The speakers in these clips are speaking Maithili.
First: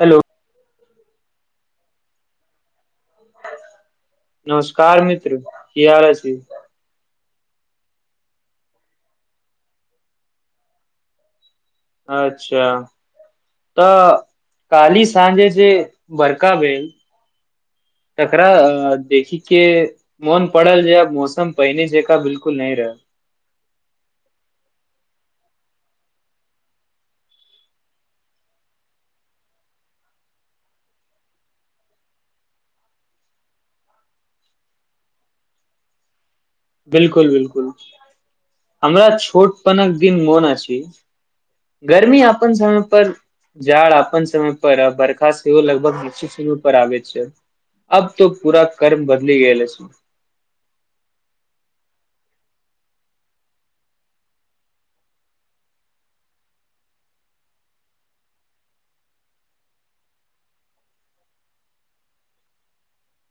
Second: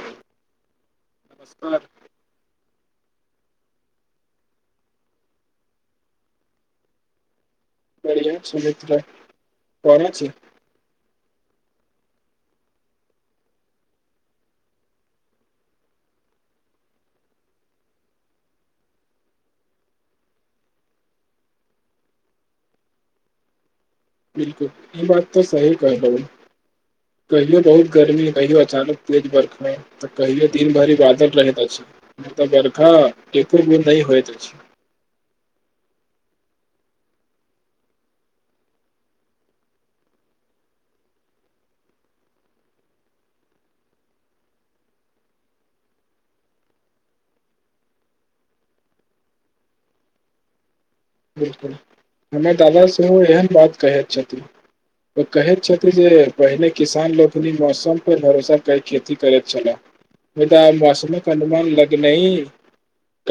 हेलो नमस्कार नमस्कार मित्र की हाल अछि बढ़िआँ छै मित्र [unintelligible] छै अच्छा तऽ काली साँझे से बड़का भेल तकरा देखि के मोन पड़ल जे मौसम पहिने जेका बिल्कुल नै रहल बिल्कुल ई बात तऽ सही कहै [unintelligible] कहियो बहुत गर्मी कहियो अचानक तेज बरखनाय तऽ कहियो दीन भरि बादल रहैत अछि नै तऽ बर्खा एको बेर नै होइत अछि बिल्कुल बिल्कुल हमरा छोट पनक दिन मोन अछी गर्मी अपन समय पर जाड़ अपन समय पर बरखा सेहो लगभग नि्चित समय पर आबै छै अब तो पूरा कर्म बदली गेल अछी बिल्कुल हमर दादा सेहो एहन बात कहैत छथि कहैत छथि जे पहिने किसान लोकनि मौसम पे भरोसा क खेती करैत छलए नहि तऽ मौसमक अनुमान लगैनाइ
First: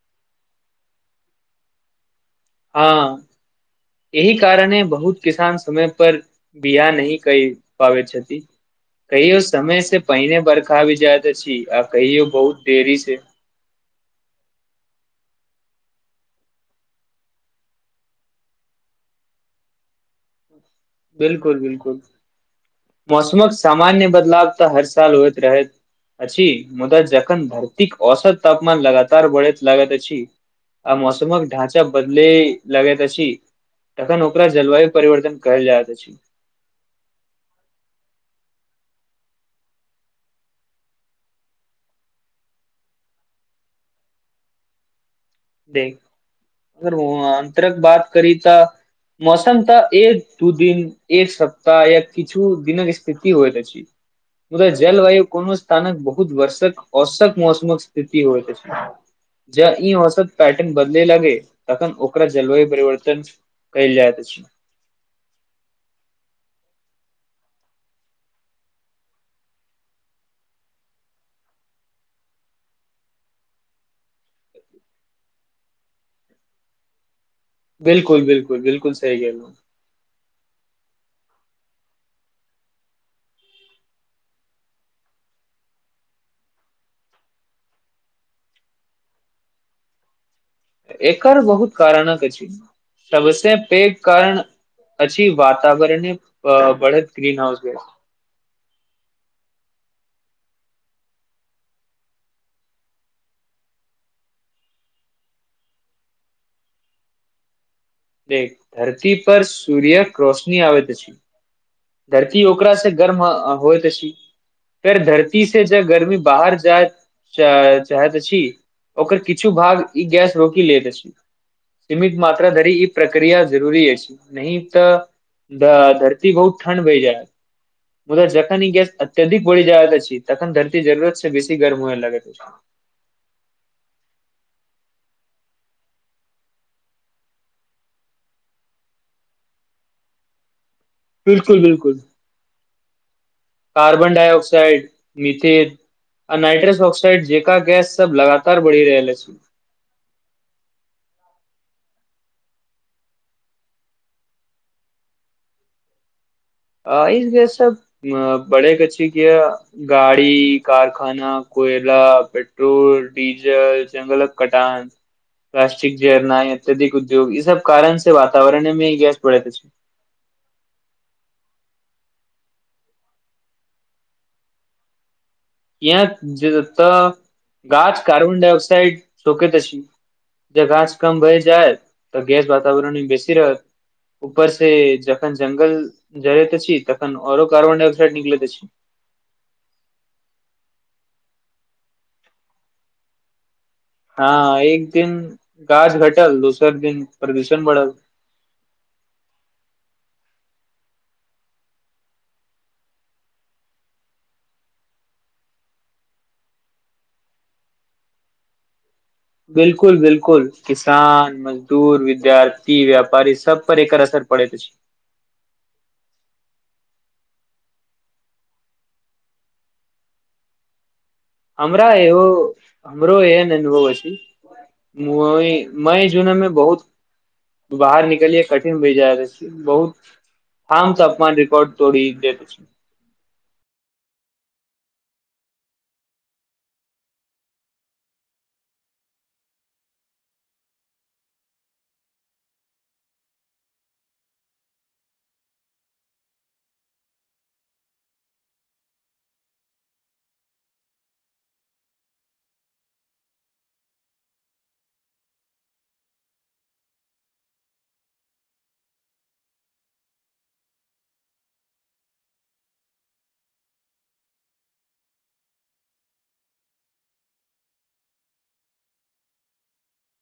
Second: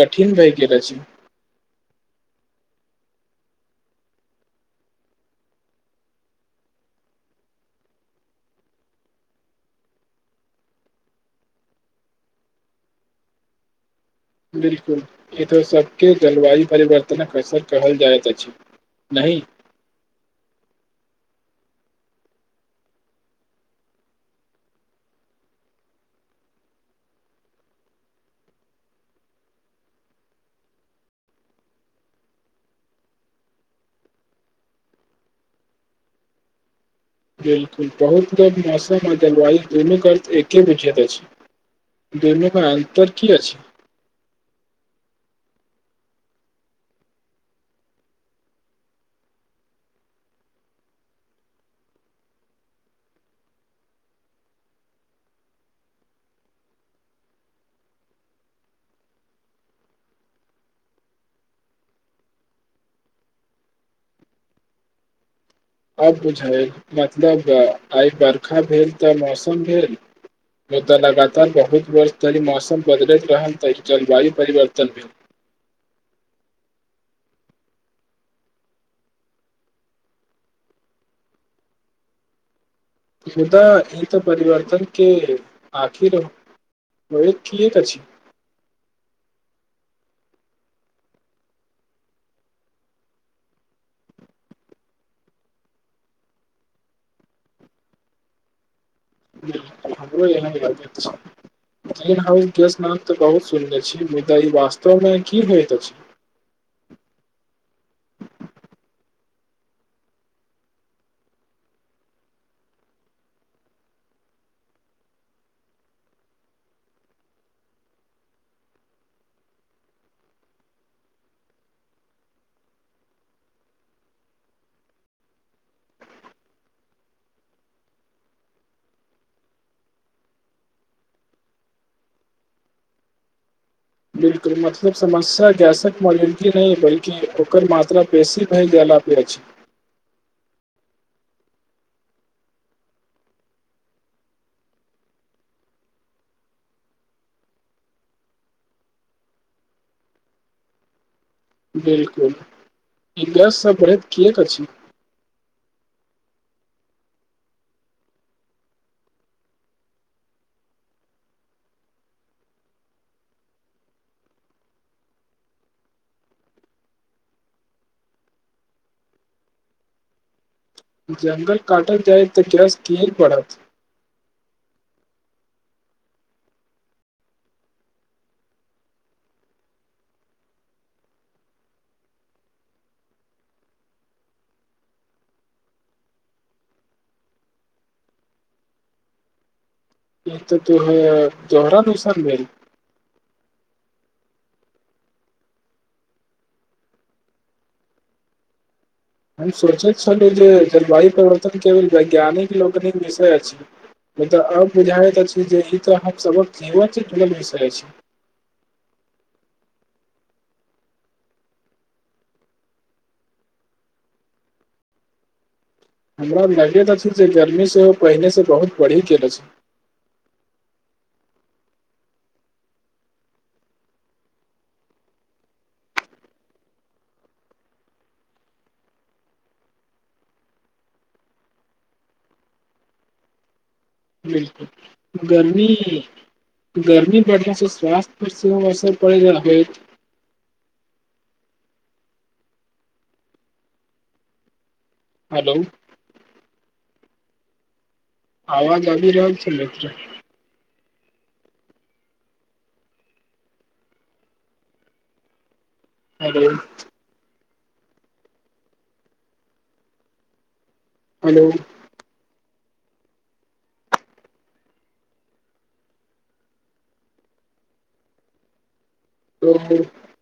कठिन भए गेल अछि हँ एहि कारणे बहुत किसान समय पर बिआह नहि करि पाबै छथि कहियो समय से पहिने बरखा आबि जाइत अछी आ कहियो बहुत देरी से बिल्कुल इ तऽ सबके जलवायु परिवर्तनक असर कहल जाइत अछि नहि बिल्कुल बिल्कुल मौसमक सामान्य बदलाव तऽ हर साल होइत रहैत अछि मुदा जखन धरतीक औसत तापमान लगातार बढ़ैत लागैत अछि आ मौसमक ढाँचा बदले लागैत अछि तखन ओकरा जलवायु परिवर्तन कहल जायत अछि बिल्कुल बहुत लोक मौसम आ जलवाय दुनूके अर्थ एके बुझैत अछि दुनू के अन्तर की अछि देख अगर अन्तरक बात करी तऽ मौसम तऽ एक दू दिन एक सप्ताह या किछु दिनक स्थिति होइत अछि मुदा जलवायु कोनो स्थानक बहुत वर्षक औसत मौसमक स्थिति होइत अछि जा ई औसत पैटर्न बदले लागैय तखन ओकरा जलवायु परिवर्तन कयल जाइत अछि। अब बुझाएल मतलब आइ बर्खा भेल तऽ मौसम भेल मुद्दा लगातार बहुत वर्ष धरि मौसम बदलैत रहल तऽ ई जलवायु परिवर्तन भेल बिल्कुल बिल्कुल बिल्कुल सही गेलहुँ मुदा ई तऽ परिवर्तन के आखिर ओ होइ किएक अछि एकर बहुत कारणक अछि सबसँ पैघ कारण अछि वातावरण बढ़ैत अ-ग्रीन हाउस भेल हमरो एना [inaudible] ग्रीन हाउस गेस्ट नाम तऽ बहुत सुनने छी मुदा ई वास्तवमे की होइत अछि। देख धरती पर सूर्यक रोशनी आबैत अछि। धरती ओकरा से गर्म आ- होइत अछि फेर धरती से जब गर्मी बाहर जाएत जाए जाएत अछि ओकर किछु भाग ई गैस रोकि लैत अछि सीमित मात्रा धरि ई प्रक्रिया जरूरी अछि नहि तऽ आ- धरती बहुत ठण्ड भइ जाएत मुदा जखन ई गैस अत्यधिक बढ़ जाएत अछि तखन धरती जरुरत स बेसी गरम होइ लागैत अछि बिल्कुल मतलब समस्या गैसक मोलेंटी नहि बल्कि ओकर मात्रा बेसी भए गेला पे अछि। बिल्कुल बिल्कुल कार्बन डाइऑक्साइड मिथेल आ नाइट्रस ऑकसाड जेका गैस सब लगातार बढ़ि रहल अछि बिल्कुल ई गैस सब बढैत कियऽक अछि आ इ गैस सब बढ़ैत अछि कियाऽ गाड़ी, कारखाना, कोयला, पेट्रोल, डीजल, जंगलक कटान प्लास्टिक जड़नाइ अत्यधिक उद्योग ई सब कारण से वातावरण मे गैस बढ़ैत अछि ऊ जंगल काटल जाइतऽ गैस किया ने बढत यैह जतऽ गाछ कार्बन डायऑक्सइड रोकैत अछि जे गाछ कम भइ जाइ तऽ गैस वातावरण में बेसी रहत ऊपर से जखन जंगल जड़ैत अछि तखन आओरो कार्बन डाइऑक्साइड निकलैत अछि ई तऽ कि होएय दोहरा नुकसान भेल हँ एक दिन गाछ घटल दोसर दिन प्रदूषण बढ़ल हम सोचईत छलीह जे जलवायु प्रवर्तन केवल वैज्ञानिक लौगनिक विषय अछि। मुद्दा आब बुझाइत अछि जे ई तऽ हम सभक जीवन से जुड़ल विषय अछि बिलकुल-बिलकुल किसान मजदूर विद्यार्थी व्यापारी सब पर एकर असर पड़ेत अछि हमरा लगेत अछि जे गर्मी सेहो पहिने से बहुत बढ़ी गेल अछि हमरा एहो हमरो एहन अनुभव अछि मुउई मई जनमे बहुत बाहर निकलियए कठिन भऽ जायत अछि बहुत हम तऽ अपना रेिकॉर्ड तोड़ी देल अछि [inaudible] बिलकुल गर्मी [inaudible] गर्मी बढ़लासँ स्वास्थ्य पर सेहो असर पड़ी रह गेल हैलो आवाज आबि रहल छलय एकटा [inaudible] [inaudible] हेलो हलो [inaudible]